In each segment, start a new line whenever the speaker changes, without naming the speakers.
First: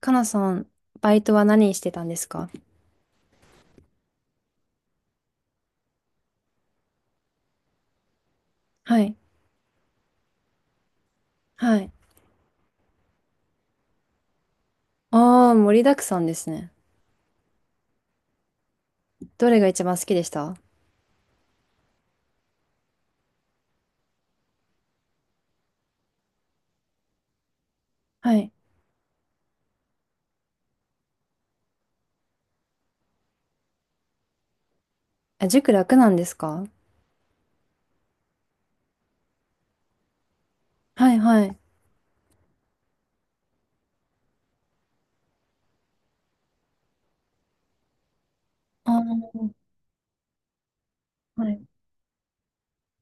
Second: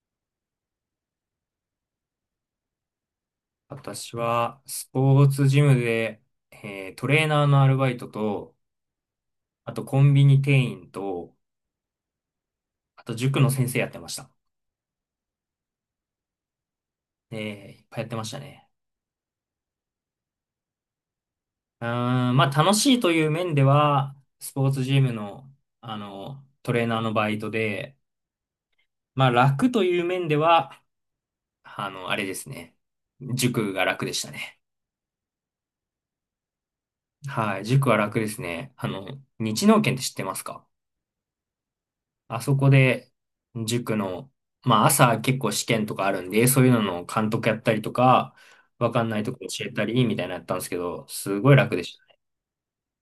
かなさん、バイトは何してたんですか？
私は、スポーツジムで、トレーナーのアルバイトと、
はい。
あとコンビニ店員と、
はい。
あと塾の先生やってました。
ああ、盛りだくさんですね。
えいっぱいやってましたね。
どれが一番好きでした？
うーん、まあ楽しいという面では、スポーツジムの、トレーナーのバイトで、
はい。
まあ楽という面では、あれですね。塾が楽でしたね。
あ、塾楽なんですか？
はい、塾は楽ですね。日農研って知ってますか？
はいはい。
あそこで、塾の、まあ朝結構試験とかあるんで、そういうのの監督やったりとか、わかんないと
あ
こ教えたり、みたいなのやったんですけど、す
あ、は
ごい
い。
楽でしたね。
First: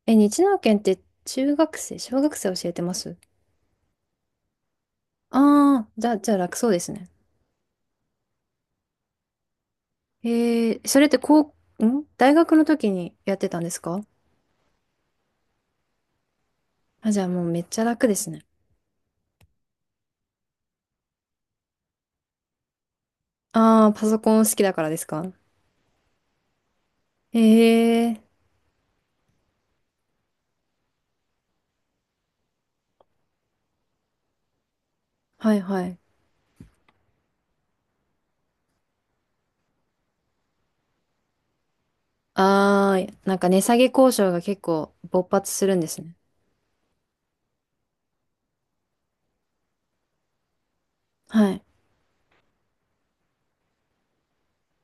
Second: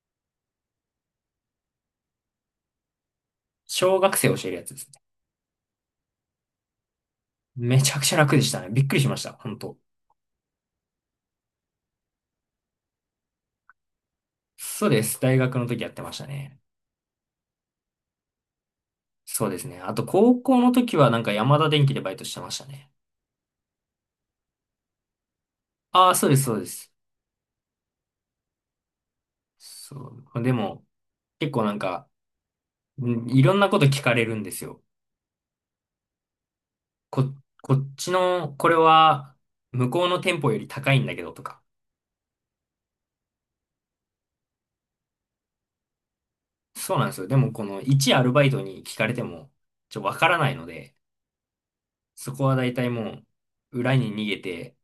え、日南研って中学生、小学生教えてます？
小学生教えるやつですね。
ああー、じゃあ、楽そうですね。
めちゃくちゃ楽でしたね。びっくりしました、本当。
それってこう、大学の時にやってたんですか？
そうです。大学の時やってましたね。
あ、じゃあもうめっちゃ楽ですね。
そうですね。あと高校の時はなんか山田電機でバイトしてましたね。
ああ、パソコン好きだからですか？
ああ、そうです、そうです。
ええー。
そう。でも、結構なんか、いろんなこと聞かれるんですよ。
はいはい。
こ、こっちの、これは、向こうの店舗より高いんだけどとか。
あー、なんか値下げ交渉が結構勃発するんですね。
そうなんですよ。でも、この一アルバイトに聞かれても、わからないので、
はい。
そこは大体もう、裏に逃げて、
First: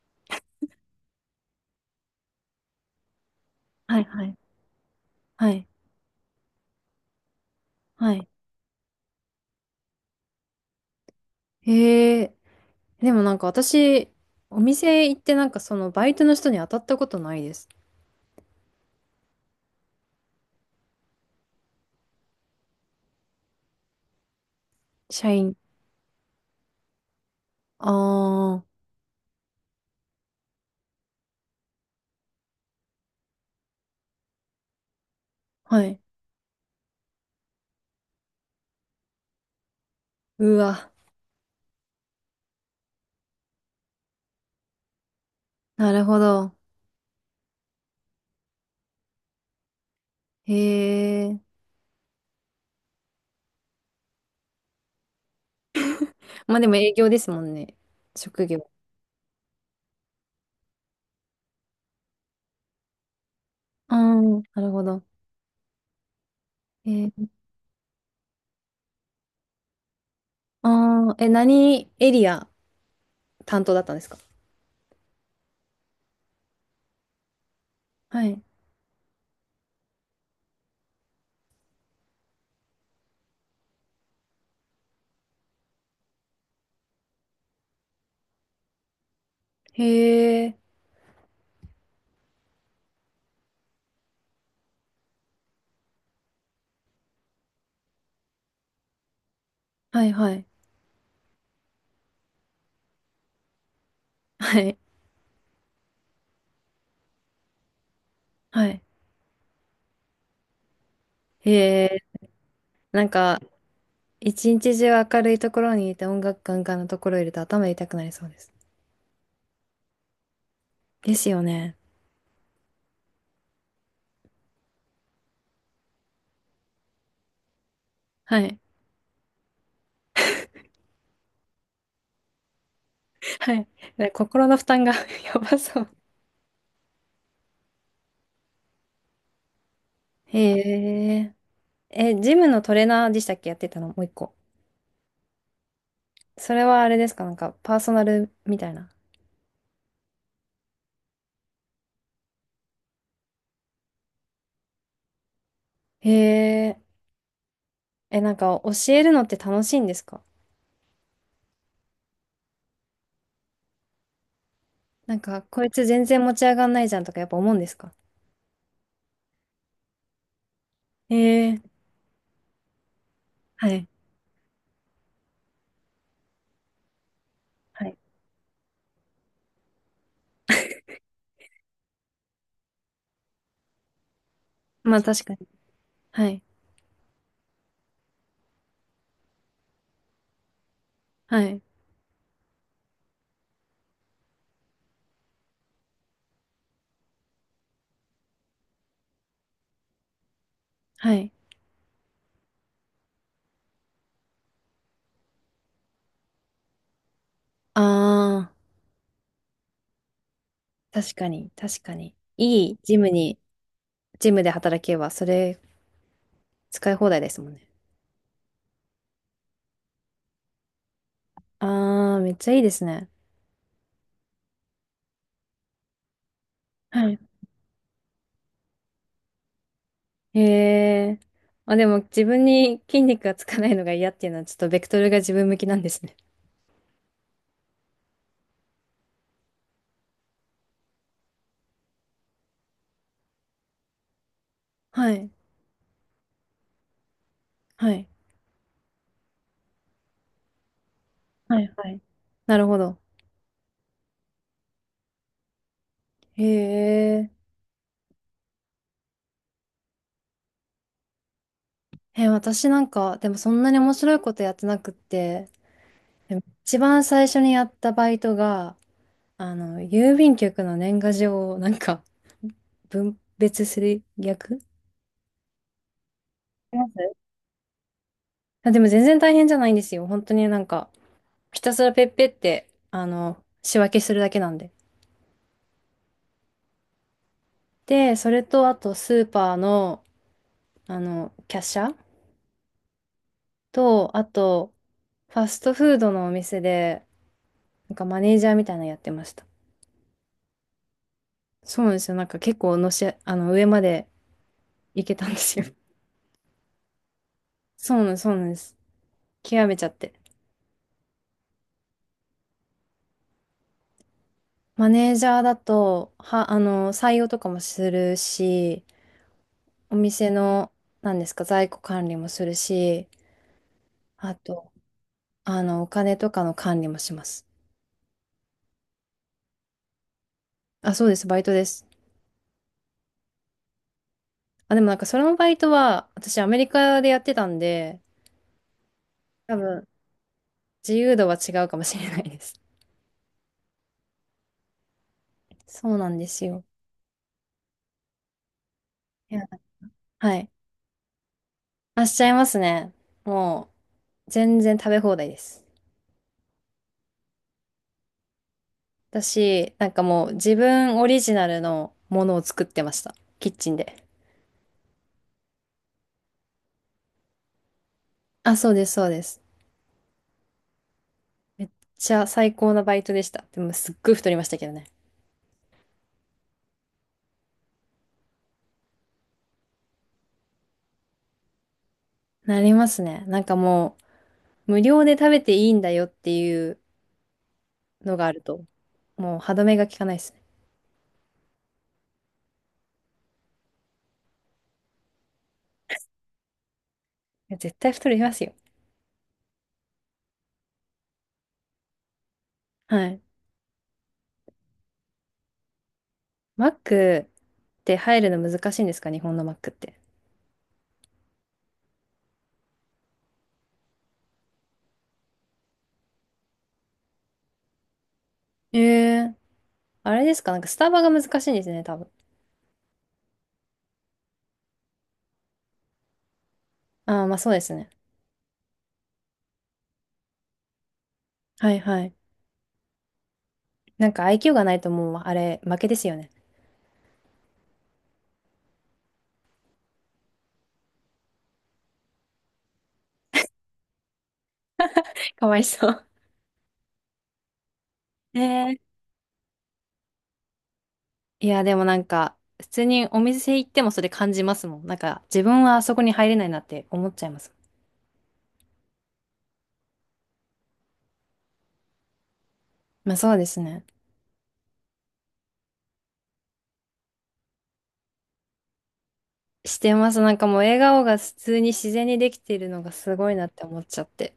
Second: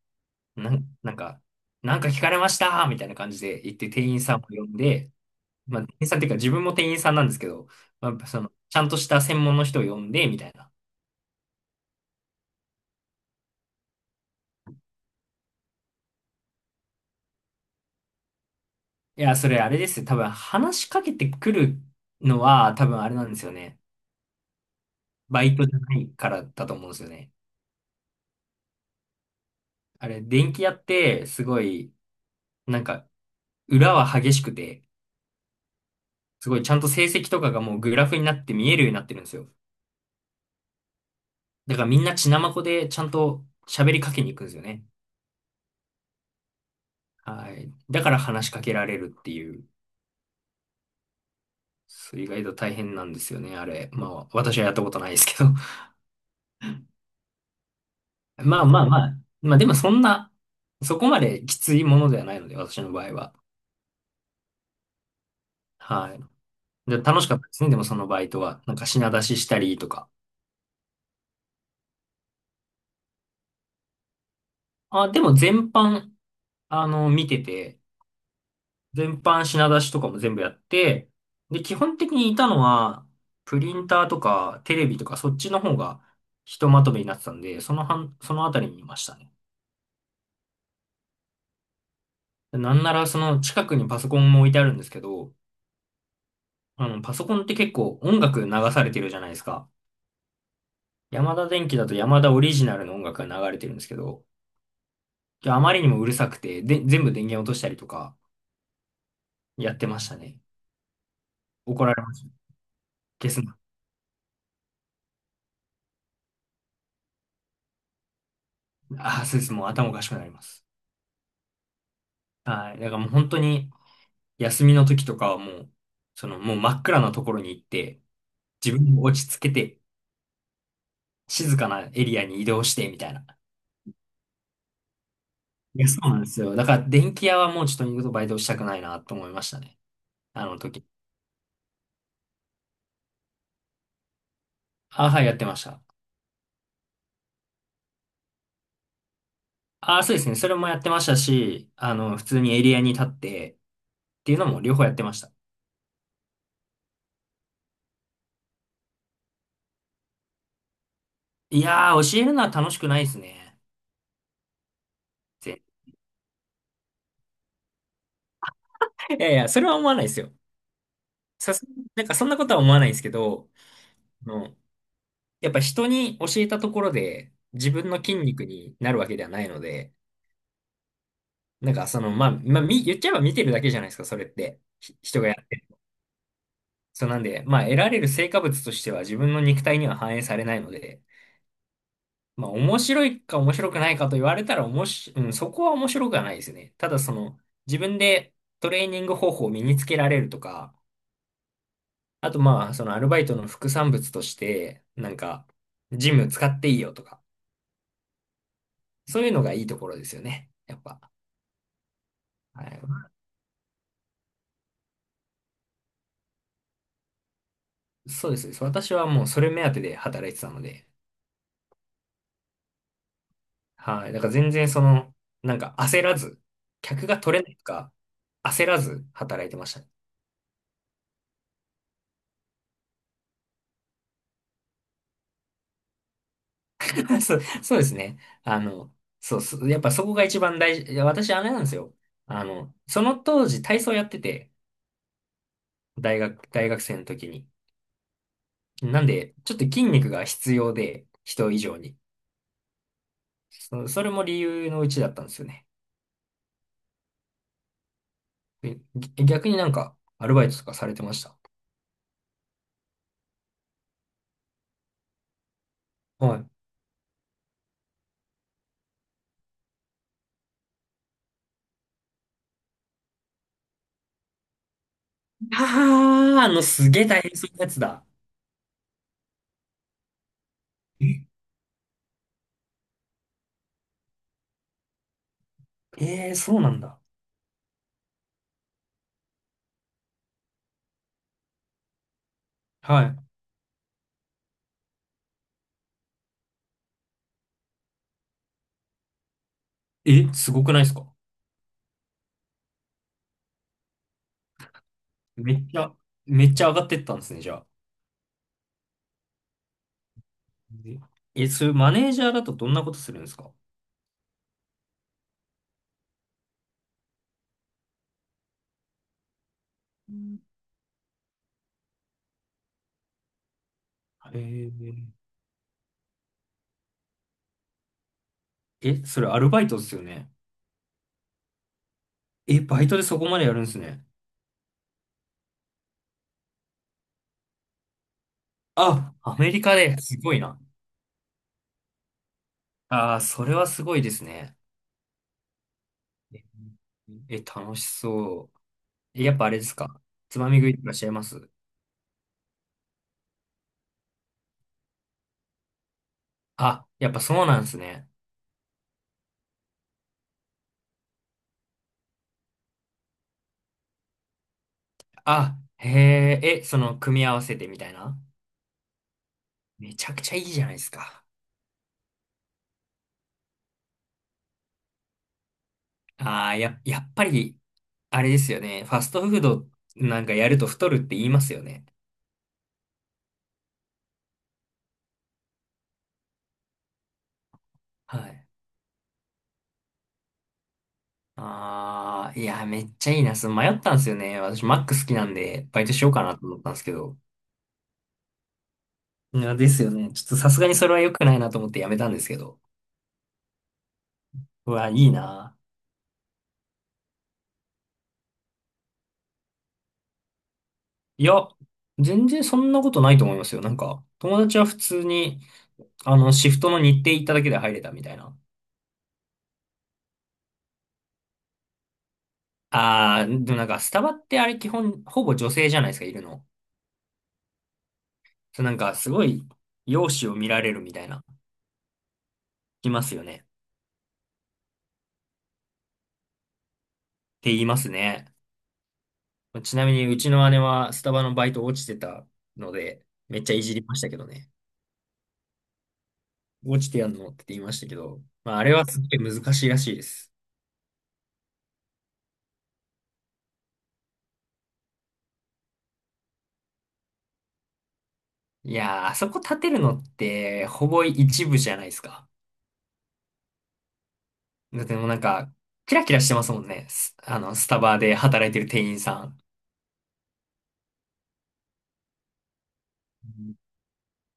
なん、なんか、なんか聞かれましたみたいな感じで言って
はい、
店員
は
さ
い、
んを呼んで、
はい、
まあ、店員さんっていうか自分も店員さんなんですけど、
は
まあ、
い。
その、ちゃんとした専門の人を呼んで、みたいな。
へえ、でもなんか私、お店行ってなんかそのバイトの人に当たったことないです。
いや、それあれですよ。多分話しかけてくるのは、多分あれなんですよね。
社
バ
員。
イトじゃないからだと思うんですよね。
ああ、
あれ、電気屋って、すごい、なんか、裏は激しくて、
はい。
すごいちゃんと成績とかがもうグラフになって見えるようになってるんですよ。
うわ、
だからみんな血まこでちゃんと喋りかけに行くんですよね。
なるほど。
はい。だから話しかけられるっていう、
へえ。
そう意外と大変なんですよね、あれ。まあ、私はやったことないですけど。
まあでも営業ですもんね。職
まあ
業。
まあまあ、まあでもそんな、そこまできついものではないので、私の場合は。
ああ、なるほど。
はい。
え
で、楽し
ー。
かったですね、でもそのバイトは。なんか品出ししたりとか。
ああ、え、何エリア担当だったんですか？
あ、でも全般、見てて、
はい。
全般品出しとかも全部やって、で、基本的にいたのは、プリンターとかテレビとかそっちの方がひとまとめになってたんで、その半、そのあたりにいましたね。
へえ、
なんならその近くにパソコンも置いてあるんですけど、パソコンって結構音楽流されてるじゃないですか。
はいはい。
ヤマダ電機だとヤマダオリジナルの音楽が流れてるんですけど、
はい、
あまりにもうるさくて、で、全部電源落としたりとか
はい。
やってましたね。
へ
怒ら
え。
れました。
なん
消
か、
すな。
一日中明るいところにいて音楽ガンガンのところいると頭痛くなりそうです。
ああ、そうです。もう頭おかしくなります。
ですよね。
はい。だからもう本当に、休みの時とかはもう、そのもう真っ暗なところに行って、
はい。
自分を落ち着けて、静かなエリアに移動して、みたいな。
はい。で心の負担が やば
い
そ
や、
う。
そうなんですよ。だから電気屋はもうちょっと二度とバイトしたくないなと思いましたね。
へ
あの時。
え。え、ジムのトレーナーでしたっけ？やってたのもう一個。
あ、はい、やってました。
それはあれですか？なんか、パーソナルみたいな。
あ、そうですね。それもやってましたし、普通にエリアに立ってっていうのも両方やってました。
へえ。え、なんか、教えるのって楽しいんですか？
いやー、教えるのは楽しくないですね。
なんか、
全
こいつ全然持ち上がんないじゃんとかやっぱ思うんですか？
然いやいや、それは思わないですよ。
へ
さ
え。
す、なんかそんなことは思わないですけど、
はい。
あのやっぱ人に教えたところで自
は
分
い。
の筋肉になるわけではないので、なんかその、まあ、まあ、言っちゃえば見てるだけじゃないですか、それって。
まあ
人
確
が
か
やっ
に。
てる。
はい。
そうなんで、まあ、得られる成果物としては自分の肉体には反映されないので、
はい。
まあ、面白いか面白くないかと言われたら、おもし、うん、そこは面白くはないですね。ただ、その、自分でトレーニング方法を身につけられるとか、
はい。
あと、まあ、そのアルバイトの副産物として、なんか、ジム使っていいよとか、
ああ。
そういうのがいいところですよね。やっぱ。
確かに、確かに。
は
いい
い、
ジムに、ジムで働けば、それ使い放題ですもんね。
そうです。私はもうそれ目当てで働いてたので、
あー、めっちゃいいですね。
はい。だから全然その、なんか焦らず、客
は
が
い。
取れないとか、焦らず働いてましたね。
へえ。あ、でも自分に筋肉がつかないのが嫌っていうのは、ちょっとベクトルが自分向きなんですね。
そう、そうですね。そう、そうやっぱそこが一番大事。いや、私あれなんですよ。その当時体操やってて、
はい。
大学生の時に。
はい。
なんで、ちょっと筋肉が必要で、人以
はい。
上
は
に。
い。なるほど。
それも理由のうちだったんですよね。
へえ。
逆になんか、アルバイトとかされてました？
え、私なんか、でもそんなに面白いことやってなくって、
は
でも
い。
一番最初にやったバイトが、郵便局の年賀状をなんか分別する役や
ああ、
りま
すげえ大
す。
変そうなやつだ。
あ、でも全然大変じゃないんですよ。本当になんか、
え、
ひたすらペッペって、仕分けするだけなんで。
そうなんだ。
で、それと、あと、スーパーの、キャッシャー
は
と、あと、ファストフードのお店で、なんかマネージャーみたいなのやってました。
い。え、すごくないですか？
そうなんですよ。なんか結構のし、あの、上まで行けたんで
め
すよ。
っちゃ、めっちゃ上がってったんですね、じゃあ。
そうなんです、そうなんです。極めちゃって。
え、それマネージャーだとどんなことするんですか？
マネージャーだと、は、あの、採用とかもするし、お
う
店
ん。
の、なんですか、在庫管理もするし、あ
え
と、
ー、
お金とかの管理もします。
え、それアルバイトですよね。
あ、そうです、バイトです。
え、バイトでそこまでやるんですね。
あ、でもなんかそのバイトは、私アメリカでやってたんで、
あ、アメ
多
リカ
分、
ですごいな。
自由度は違うかもしれないです。
ああ、それはすごいですね。
そうなんで
え、
すよ。
え、楽しそう。え、や
い
っぱ
や、
あれですか？
は
つま
い。
み食いってらっしゃいます？
あ、しちゃいますね。もう、全然食べ放題です。
あ、やっぱそうなんですね。
私、なんかもう、自分オリジナルのものを作ってました。キッチンで。
あ、へえ、え、その、組み合わせてみたいな。
あ、そうです、そうです。
めちゃくちゃいいじゃないですか。
めっちゃ最高なバイトでした。でも、すっごい太りましたけどね。
ああ、やっぱり、あれですよね。ファストフードなんかやると太るって言いますよね。
なりますね。なんかもう、無料で食べていいんだよっていう、の
は
がある
い。
と、もう歯止めが効かないですね。
ああ、いや、めっちゃいいな。その迷ったんですよね。私、マック好きなんで、バイトしようかなと思ったんですけど。
いや絶対太りますよ。
いや、ですよね。ちょっとさすがにそれは良くないなと思ってやめたんですけど。
はい。
うわ、いいな。
マックって入るの難しいんですか？日本のマックって。
いや、全然そんなことないと思いますよ。なんか、友達は普通に、シフトの日程行っただけで入れたみたいな。
ええ。あれですか？なんかスタバが難しいんですね、多分。
ああ、でもなんか、スタバってあれ基本、ほぼ女性じゃないですか、いるの。
ああ、まあそうですね。
そう、なんか、すごい、容姿を見られるみたいな、
はいはい。
いますよね。っ
なんかIQ がないともうあれ負けですよね。
て言いますね。ちなみに、うちの姉はスタバのバイト落ちてたので、めっちゃいじりましたけどね。
かわいそう。
落ちてやんのって言いましたけど、まあ、あれ
え
は
え。
すごい難しいらしいです。
いや、でもなんか、普通にお店行ってもそれ感じますもん。なんか、自分はあそこに入れないなって思っちゃいます。
いやー、あそこ立てるのって、ほぼ一部じゃないですか。
まあそうですね。
だってもうなんか、キラキラしてますもんね。スあの、スタバで働いてる店員さん。
してます。なんかもう笑顔が普通に自然にできているのがすごいなって思っちゃって。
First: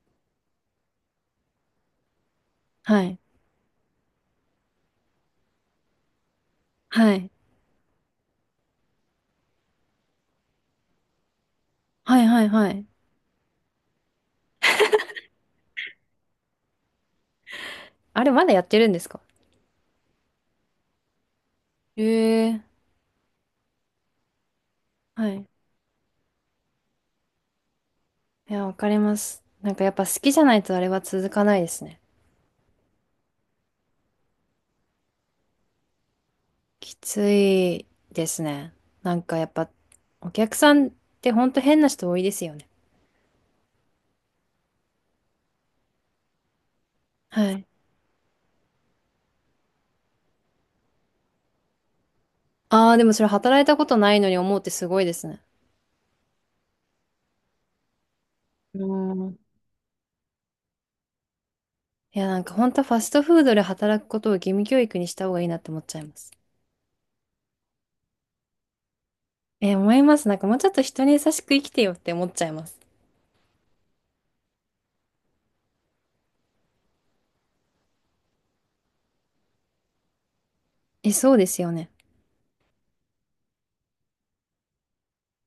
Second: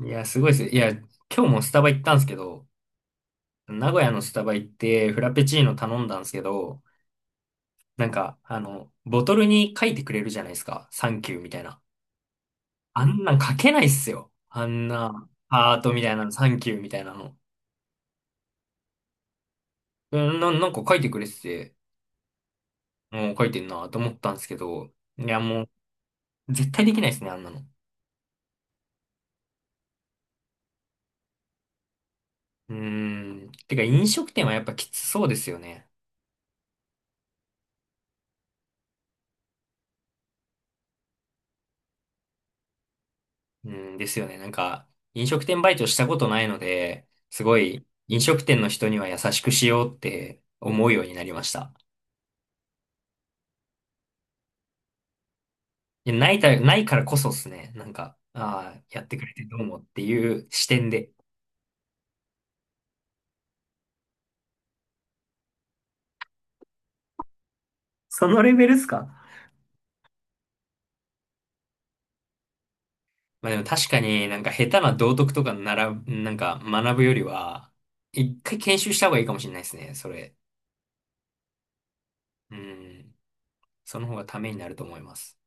いや、すごいです。いや、今日もスタバ行ったんですけど、
はい。
名古屋のスタバ行ってフラペチーノ頼んだんですけど、
はい。
なんか、ボトルに書いてくれるじゃないですか。サンキューみたいな。
はいはいはい。
あんなん書けないっすよ。あんな、ハートみたいなの、サンキューみたいなの。
あれ、まだやってるんですか？
なんか書いてくれてて、
ええ。
もう書いてんなと思ったんですけど、い
は
や、
い。
もう、絶対できないですね、あんなの。
いや、わかります。なんかやっぱ好きじゃないとあれは続かないですね。
うーん。てか、飲食店はやっぱきつそうですよね。
きついですね。なんかやっぱ、お客さんってほんと変な人多いですよね。
うんですよね。なんか、飲食店バイトしたことないので、す
は
ご
い。
い飲食店の人には優しくしようって思うようになりました。
ああ、でもそれ働いたことないのに思うってすごいですね。
ないからこそですね。なんか、ああ、
う
やってくれ
ん。
てどうもっていう視点で。
いや、なんかほんとファストフードで働くことを義務教育にした方がいいなって思っちゃいます。
そのレベルっすか？
思います。なんかもうちょっと人に優しく生きてよって思っちゃいます。
まあでも確かになんか下手な道徳とかなら、なんか学ぶよりは、一回研修した方がいいかもしれないですね。それ。
え、そうですよね。
うん。その方がためになると思います。